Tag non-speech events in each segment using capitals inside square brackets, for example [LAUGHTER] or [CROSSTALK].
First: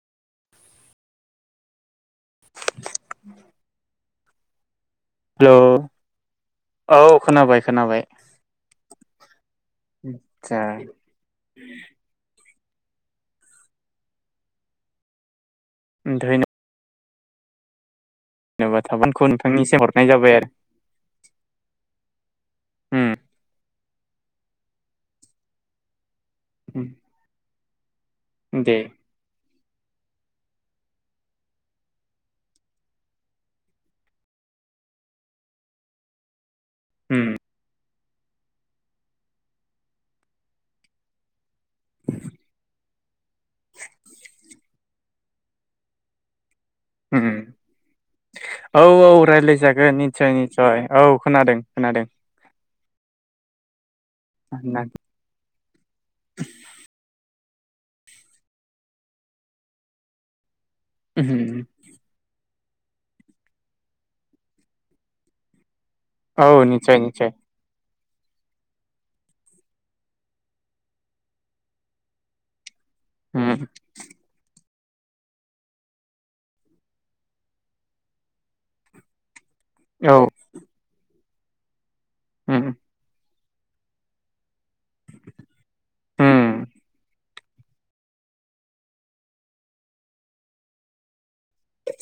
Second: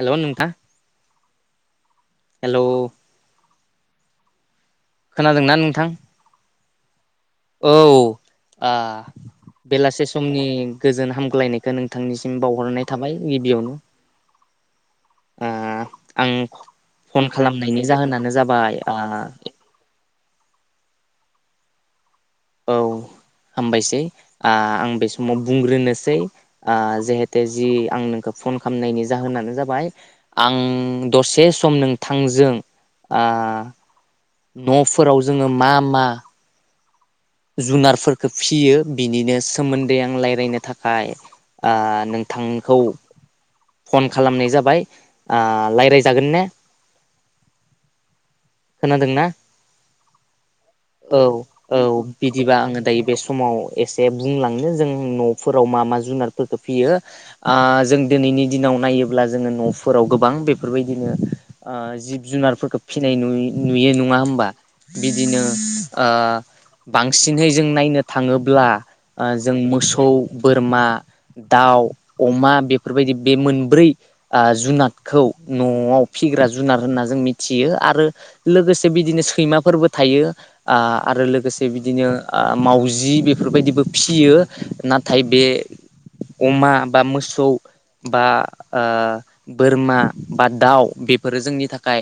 हेल' नोंथां हेल' [INAUDIBLE] हेल' खोनादोंना नोंथां? औ खोनाबाय औ खोनाबाय ओ बेलासे समनि आदसा गोजोन हामग्लायनायखौ नोंथांनिसिम बाउ हरनाय थाबाय गिबियावनो ओ आं फन खालामनायनि जाहोना जेन'बा थाबोनखौ नोंथांनिसि हरनाय जा बाय आरो औ हामबायसै ओ आं बे समाव बुंग्रोनोसै ओ उम जिहेते जि आं नोंखौ फन दे खालामनायनि जाहोनानो जाबाय आं दसे सम नोंथांजों ओ न'फोराव जोङो मा मा उम जुनारफोर खौ फिसियो बिनिनो सोमोन्दै आं रायलायनो थाखाय ओ नोंथांखौ फन खालामनाय जाबाय ओ रायलायजागोन ने? उम औ औ खोनादोंना? रायलायजागोन निस्सय निस्सय औ खोनादों खोनादों। माव एसे से बुंलांनो जों न'फोराव मा मा जुनारफोरखौ फियो। जों दिनैनि दिनाव नायोब्ला जोङो न'फोराव गोबां बे फोरबायदिनो जिब जुनारफोरखौ फिनाय नुयो नुयो नङा होमबा बिदिनो औ निस्सय निस्सय बांसिनहै जों नायनो थाङोब्ला जों मोसौ बोरमा दाउ अमा बे बेफोरबायदि बे मोनब्रै जुनाद। खौ न'आव फिग्रा जुनार होनना जों मिथियो आरो लोगोसे बिदिनो सैमा फोरबो औ थायो आरो गोसे बि बिदिनो मावजि बे बेफोरबायदिबो फियो नाथाय बे अमा बा मोसौ बा बोरमा बा दाउ बे फोरो जोंनि थाखाय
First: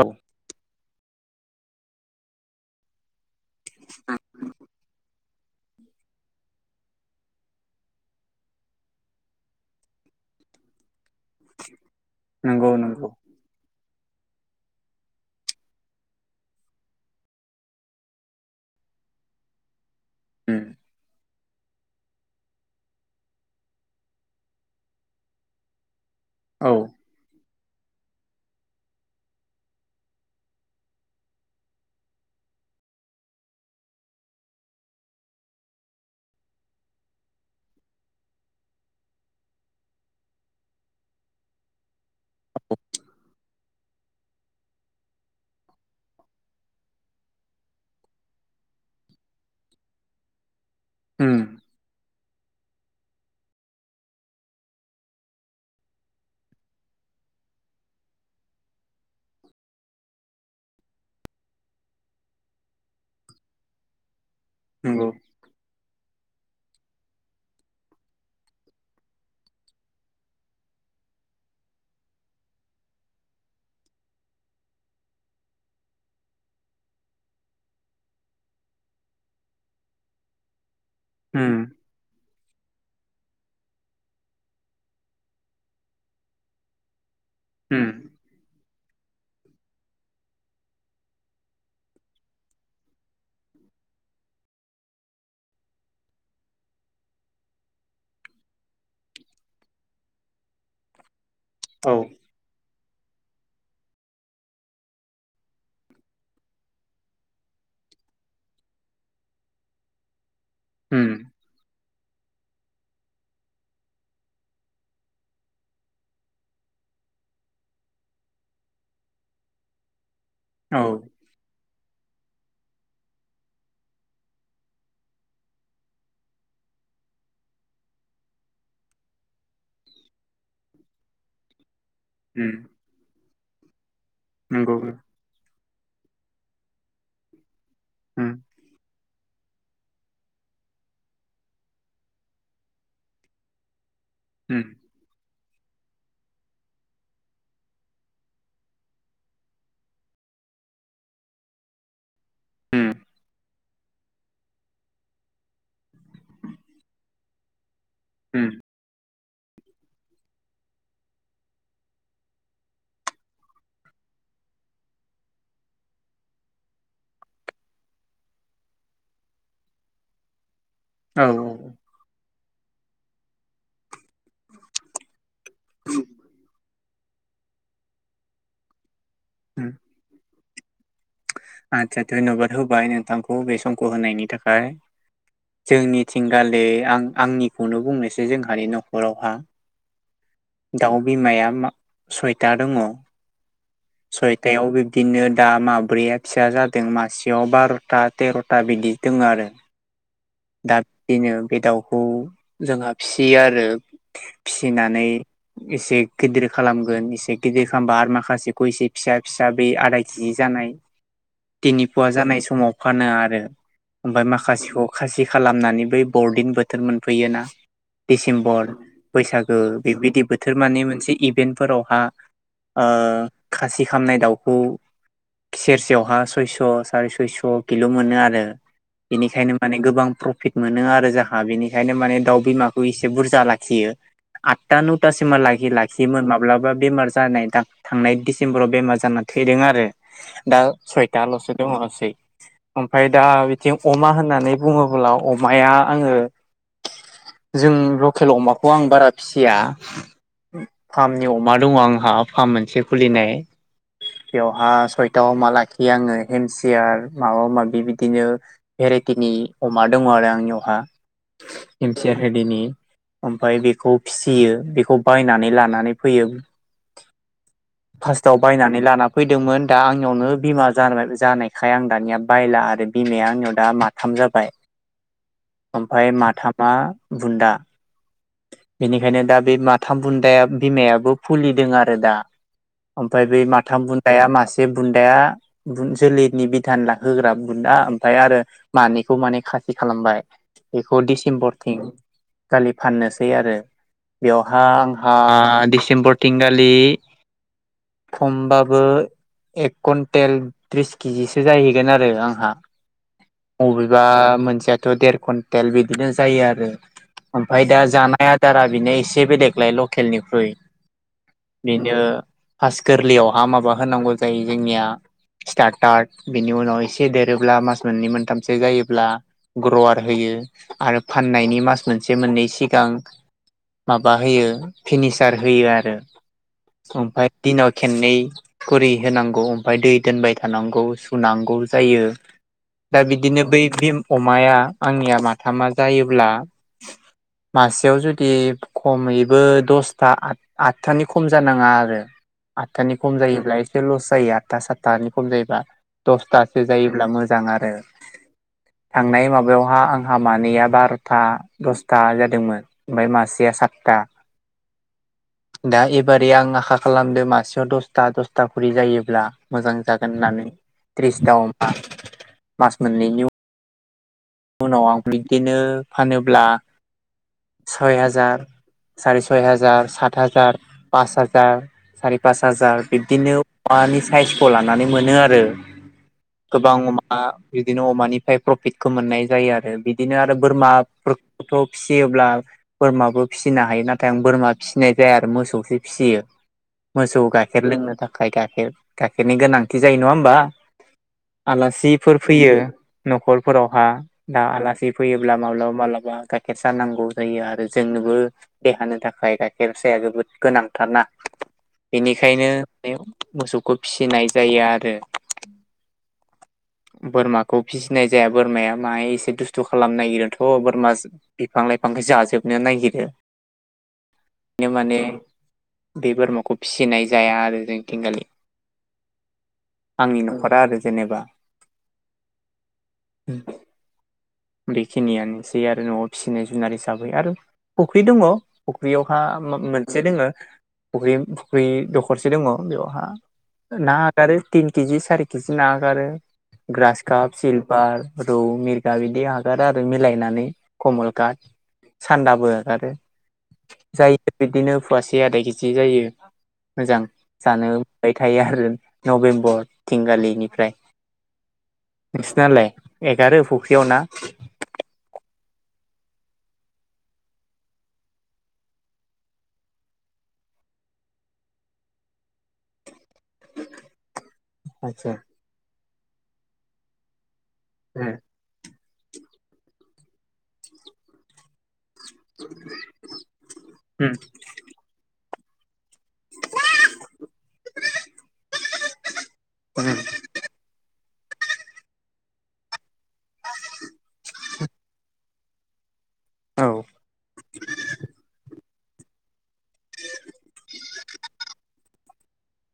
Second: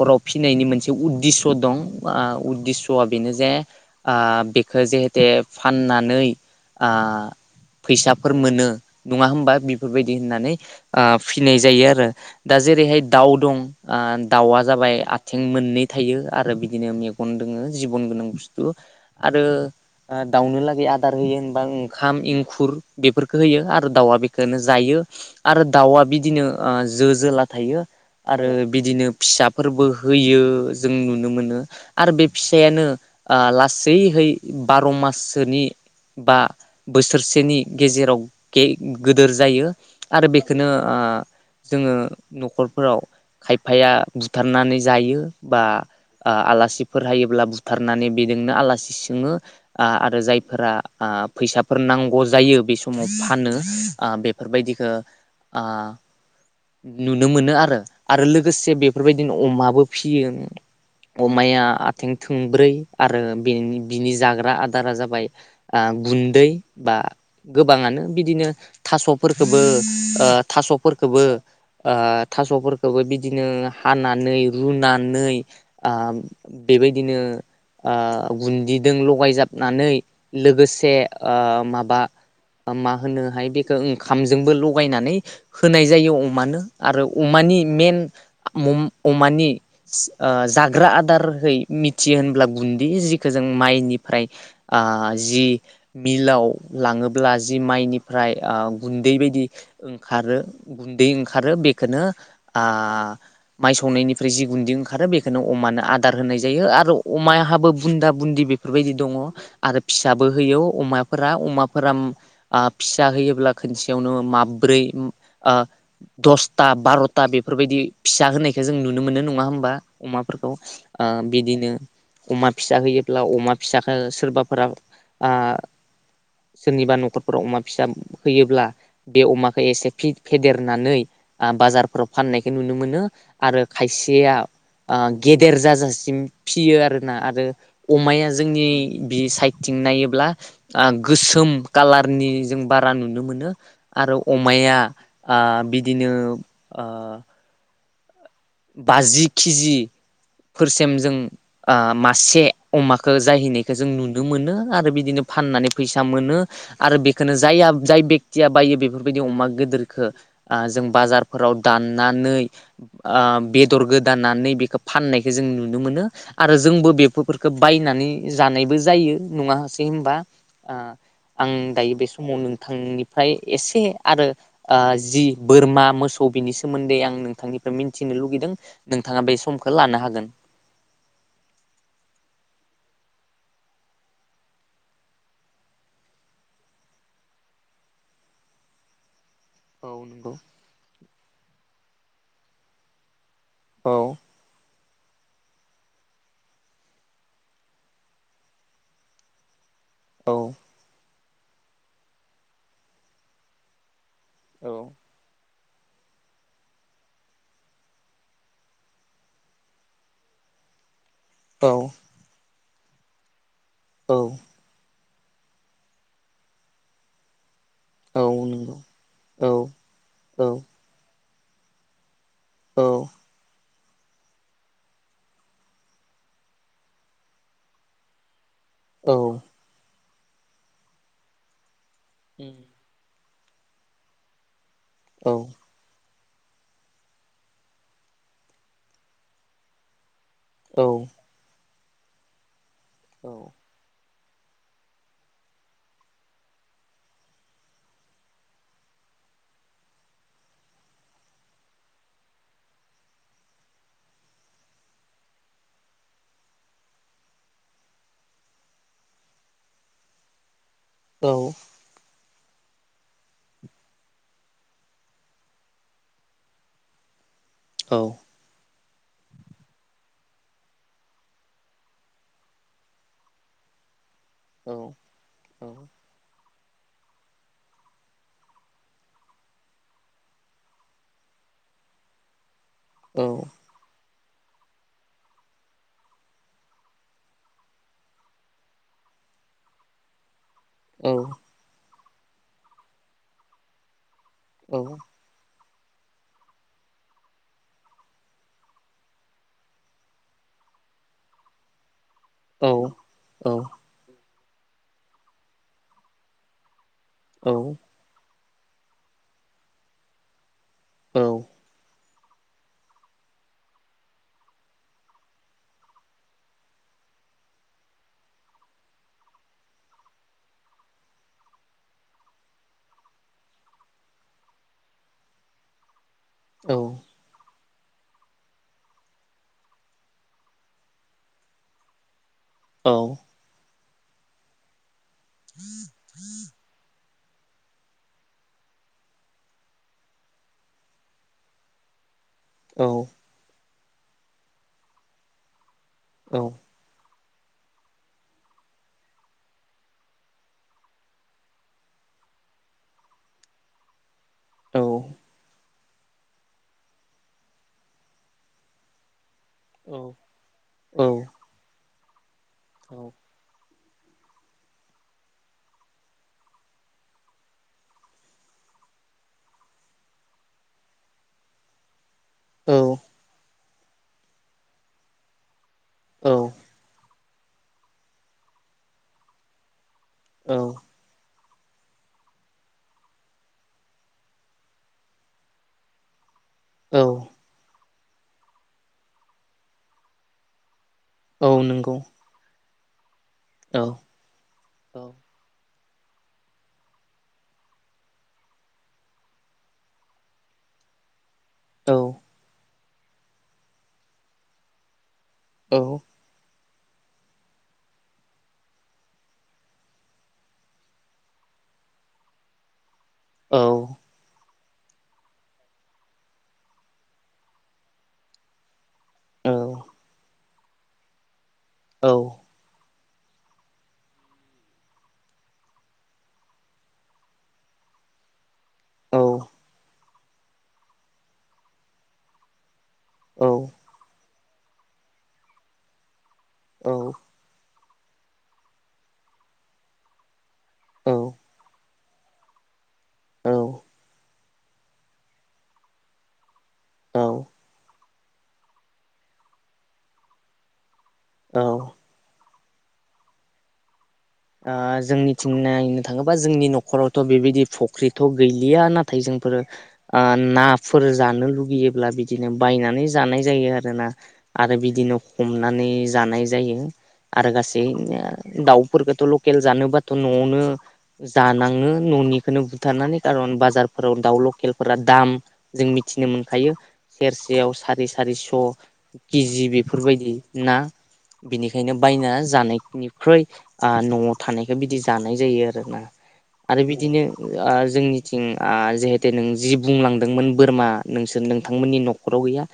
औ फिनायनि मोनसे उदेस' दं उदेस'आ बेनो जे आ बेखो जेहेते फाननानै फैसाफोर मोनो नङा होमबा बेफोरबायदि होननानै। फिनाय जायो आरो दा नंगौ जेरैहाय नंगौ औ दाउ दं दाउआ जाबाय आथिं मोननै थायो आरो बिदिनो मेगन दोङो जिबन गोनां बुस्थु आरो दाउनो नंगौ लागै आदार होयो होन ओंखाम एंखुर बेफोरखौ होयो आरो दाउआ बेखौनो जायो आरो दाउआ बिदि बिदिनो औ जो जोलाख थायो आरो बिदिनो फिसाफोरबो होयो जों नुनो मोनो आरो बे फिसायानो लासैहै बार' माससोनि बा बोसोरसेनि गेजेराव गोदोर जायो आरो बेखौनो जोङो न'खरफोराव खायफाया बुथारनानै जायो बा आलासिफोर हायोब्ला बुथारनानै बेजोंनो आलासि सोंङो आरो जायफोरा औ फैसाफोर नांगौ ब जायो बे समाव फानो बेफोरबायदिखौ नुनो मोनो आरो लोगोसे बेफोरबायदिनो अमा फियो अमाया आंथिं थोंब्रै आरो बिनि जा आदारा नंगौ जाबाय गुन्दै बा गोबाङानो बिदिनो थास'फोरखौबो थास'फोरखौबो थास'फोरखौबो बिदिनो हानानै रुनानै बेबायदिनो गुन्दिदों लगायजाबनानै लोगोसे से ओ माबा मा होनोहाय बेखौ ओंखामजोंबो लगायनानै होनाय जायो अमानो आरो अमानि मेन आ मम-अमानि सि ओ जाग्रा आदारहै मिथियो होनब्ला गुन्दै जिखौ जों माइनिफ्राय ओ जि मिलाव लाङोब्ला जि माइनिफ्राय ओ गुन्दै बायदि ओंखारो गुन्दै ओंखा खारो बेखौनो आ आ माइ सौनायनि फ्राय जि गुदि ओंखारो बेखौनो अमानो आदार होनाय जायो आरो अमायाहाबो बुन्दा बुन्दि बेफोरबायदि दङ आरो फिसाब बो होयो अमाफोरा अमाफोरा आ फिसा होयोब्ला खोनसेयावनो माब्रै ओ दसथा बार'था बेफोरबायदि फिसा होनायखौ जों नु नो मोनो नङा होमबा? अमाफोरखौ ओ बिदिनो अमा फिसा होयोब्ला अमा फिसाखो सोरबाफोरा ओ सोरनिबा न'खरफोराव अमा फिसाब होयोब्ला बे अमाख खै एसे फि-फेदेरनानै ओ बाजारफोराव फाननायखौ नुनो मोनो। आरो खायस सेया ओ गेदेर जाजास फियो आरो ना आरो अमाया जोंनि बि साइद थिं नायोब्ला ओ गोसोम कालारनि जों बारा नुनो मोनो। आरो अमाया ओ बिदिनो ओ बाजि केजि फोरसिम जों ओ मासे अमाखो जाहैनायखो जों नुनो मोनो आरो बिदिनो फाननानै फैसा मोनो आरो बेखौनो जाया जाय बेकतिया बायो बेफोरबायदि अमा गोदोरखो ओ जों बाजारफोराव दाननानै ओ बेदर गोदानानै बेखो फाननायखो जों नुनो मोनो आरो जोंबो बेफोरखौ बायनानै जानायबो जायो नङासै होनबा? ओ आं औ दायो बे समाव न आं नोंनिफ्राय एसे आरो ओ जि बोरमा मोसौ बिनि सोमोन्दै आं नोंथांनि मिथिनो लुगैदों नोंथाङा बे औ समखौ लानो हागोन। आदसा धयन'बाद होबाय नोंथांखौ बे समखौ होनायनि थाखाय जोंनिथिंगालि आं आंनिखौनो बुंनोसै जोंहानि न'खरावहा औ नंगौ। दाव बिमाया सइटा दङ। औ सयतायाव दिनो दा माब्रैआ फिसा जादों मासेयाव बार'था तेर'था बिदि दङ आरो। औ। बेनो बे दाउखौ जोंहा फिसियो आरो। औ। फिसिनानै एसे गिदिर खालामगोन एसे गिदिर खालामबा आरो माखासेखौ इसे फिसा फिसा बे आधा के जि जानाय तिनि औ पुवा जानाय समाव फानो आरो। ओमफाय औ माखासेखौ खासि खालामनानै बै बरदिन बोथोर मोनफैयोना? औ डिसेम्बर नंगौ बैसागो औ बेबिदि बोथोर औ माने मोनसे इ बेन्टफोरावहा ओ औ खासि खामनाय दाउखौ सेरसेयावहा सयस' साराय सयस' किल' मोनो आरो। औ। औ बेनिखायनो गोबां प्रफिट मोनो आरो जाहा बिनि खायनो माने दाउ बिमाखौ इसे बुरजा जा लाखियो आथ था नौथा औ सिमहा औ। लागि लाखि योमोन माब्लाबा बेमार जानाय दां थांनाय डिसेम्बराव बेमार जानानै थैदों आरो। दा औ सयता ल'सो। [UNINTELLIGIBLE] ओमफाय दा औ। बिथिं अमा होन नानै बुङोब्ला अमाया आङो जों लकेल अमाखौ आं बारा फिसिया फार्मनि अमा दङ आंहा फार्म मोनसे खुलिनाय बेवहा सयथा अमा लाखियो आङो हेमसियार माबा माबि बिदिनो भेराइटिनि। अमा दंङ आरो आंनियावहा। औ। रेदिनि ओमफ्राय बेखौ फिसियो बेखौ बायनानै लानानै फैयो। औ फार्स्टआव बायना नै लाना फैदोंमोन दा आंनियावनो बिमा जा-जानायखाय आं दानिया बायला आरो बिमाया आंनियाव दा माथाम जाबाय। औ औ ओमफाय माथाम आ बुन्दा बेनिखायनो दा बे माथाम बुन्दाया बिमायाबो फुलिदों आरो दा। औ ओमफाय बे माथाम बुन दाया मासे बुन्दाया बुन जोलैनि बिधान ला होग्रा बुन्दा ओमफाय आरो मानैखौ माने खासि खालामबाय। इखौ डिसेम्बर थिं खालि फाननोसै आरो। बेवहा‌ औ औ। औ आंहा डिस डिसेम्बर थिंगालि खमबाबो एक कुन्टेल त्रिस केजिसो जाहैगोन आरो आंहा बबेबा मोनसेयाथ' देर कुन्टेल बिदिनो जायो आरो ओमफ्राय दा जानाया दारा बेनो एसे बेलेगलाय लकेलनिख्रुइ बिनो पास गोरलैयावहा माबा होनांगौ जायो जोंनिया स्टार्टार्ट बिनि उनाव एसे देरोब्ला मास मोननै मोनथामसो जायोब्ला ग्रवार होयो आरो फाननायनि मास मोनसे मोननै सिगां माबा होयो फिनिसार होयो आरो। ओमफ्राय दिनाव खेननै खरि होनांगौ ओमफ्राय दै दोनबाय थानांगौ सुनांगौ जायो। दा बिदिनो बै भिम अमाया आंनि आब माथामा जायोब्ला मासेयाव जुदि खमैबो दसथा आठथानि खम जानाङा आरो आदथानि खम जायोब्ला लस जायो आदथा सातानि खम जायोबा। दसथासो जायोब्ला मोजां मोजां आरो थांनाय माबायावहा आंहा मानैया बार'था दसथा जादोंमोन ओमफ्राय मासेया सातथा। औ दा एबारै आं आखा खालामदो मासेयाव दसथा दसथा खरि जायोब्ला मोजां जागोन होननानै त्रिस ता अमा मास मोनैनि उन उनाव आं बिब्दिनो फानोब्ला सय हाजार सारि सय हाजार सात हाजार पास हाजार सारि पास औ हाजार बिब्दिनो मानि साइसखौ लानानै मोनो आरो गोबां अमा बिदिनो अमानिफ्राय प्रफिटखौ मोननाय जायो आरो बि बिदिनो आरो बोरमा खौथ' फिसियोब्ला बोरमाबो फिसिनो हायो नाथाय आं बोरमा फिसिनाय जाया आरो मोसौसो फिसियो। औ मोसौ गायखेर लोंनो थाखाय आखाइ गाखेर गाइखेरनि गोनांथि जायो नङा होमबा। औ नंगौ आलासिफोर फैयो। औ। न'खरफोरावहा आलासि औ फैयोब्ला माव मालाबा मालाबा गाइखेर साहा नांगौ जायो आरो जोंनोबो देहानि थाखाय गाइखेर साहाया जोबोद गोनांथार ना। औ बेनिखायनो मोसौखौ फिसिनाय जायो आरो। औ बोरमाखौ फिसिनाय जाया। बोरमाया माहाय एसे दुस्थु खालामनो नागिरोथ' बोरमा बिफां लाइफांखौ जाजोबनो नागिरो। औ बिनो माने बे बोरमाखौ फिसिनाय जाया आरो जोंथिंखालि। औ फोरा आरो जेनेबा। औ उम बेखिनियानोसै आरो न'आव फिसिनाय जुनार हिसाबै आरो फुख्रि दङ'। फुख्रियाव हा मोन से दङो फख्रि फुख्रि दखरसे दङ बेवहा ना हागारो। तिन केजि सारि केजि नाहागारो। ग्रास कप सिल बार रौ मिरगा बिदि हागार आरो मिलायनानै। कमल औ काद, सान्दाबो होगारो। औ औ। जाय बिदिनो फवासे आदा केजि जायो। मोजां औ जानो। बाय थायो आरो नभेम्बर थिंगालिनिफ्राय। औ नोंसिनालाय? एगारो फुख्रियाव ना? ओ जोंनिथिं नायनो थाङोबा जोंनि न'खरावथ' बेबायदि फख्रिथ' गैलिया नाथाय जोंफोर ओ नाफोर जानो लुगैयोब्ला बिदिनो बायनानै जानाय जायो आरोना। आरो आदसा बिदिनो हमनानै जानाय जायो। आरो गासै दाउ फोरखथ' लकेल जानोबाथ' न'आवनो जानांङो। न'निखौनो बुथारनानै खारन उम बाजारफोराव दाउ लकेलफोरा दाम। जों मिथिनो मोनखायो सेरसेयाव साराय सारिस' केजि उम उम बेफोरबायदि ना? बिनिखायनो बायना जानायनि ख्रुय न'आव थानायखौ बिदि जानाय जायो आरोना। औ आरो बिदिनो ओ जोंनिथिं आ जिहेते नों जि बुंलांदोंमोन बोरमा नोंसोर नोंथांमोननि नखराव गैया।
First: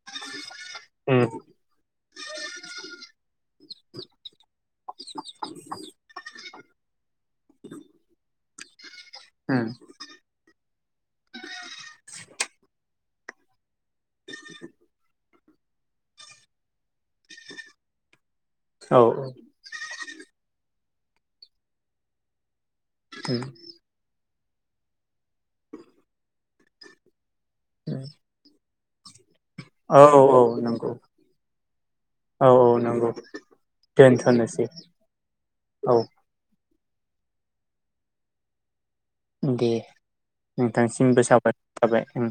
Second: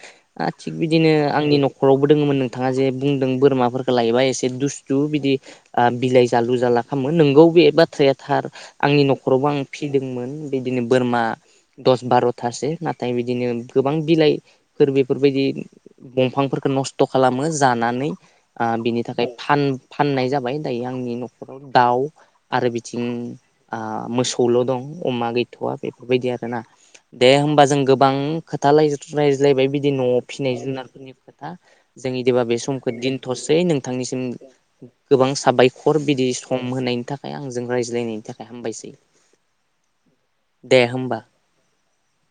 आ थिग बिदिनो उम आंनि नखरावबो दोङोमोन नोंथाङा जे बुंदों बोरमाफोर लायोबा एसे दुस तु बिदि आ बिलाइ जालु जाला खामो नोंगौ बे बाथ्राया थार आंनि नखरावबो आं उम फिदोंमोन। बिदिनो बोरमा दस बारथासो नाथाय बिदिनो गोबां गोबां बिलाइफोर बेफोरबायदि दंफांफोरखौ नस्थ‌‌ खालामो जानानै ओ बिनि औ थाखाय फान फाननाय जाबाय। जायो आंनि नखराव दाउ आरो बि थिं औ आ मोसौ खौल दं अमा गैथवा बेफोरबायदि आरो ना। दे होमबा जों गोबां खोथ लायज्लाय लायबाय बिदि नआव औ फिसिनाय नंगौ जुनारफोरनि खोथा जों इदिबा औ बे औ समखौ नंगौ दिनथसै नोंथांनिसिम दोनथ'नोसै गोबां औ दैखर बिदि स सम होनायनि थाखाय आंजों रायज्लायनायनि थाखाय हामबायसै। दे दे होमबा नोंथांसिमबो साबायखर थाबाय उम।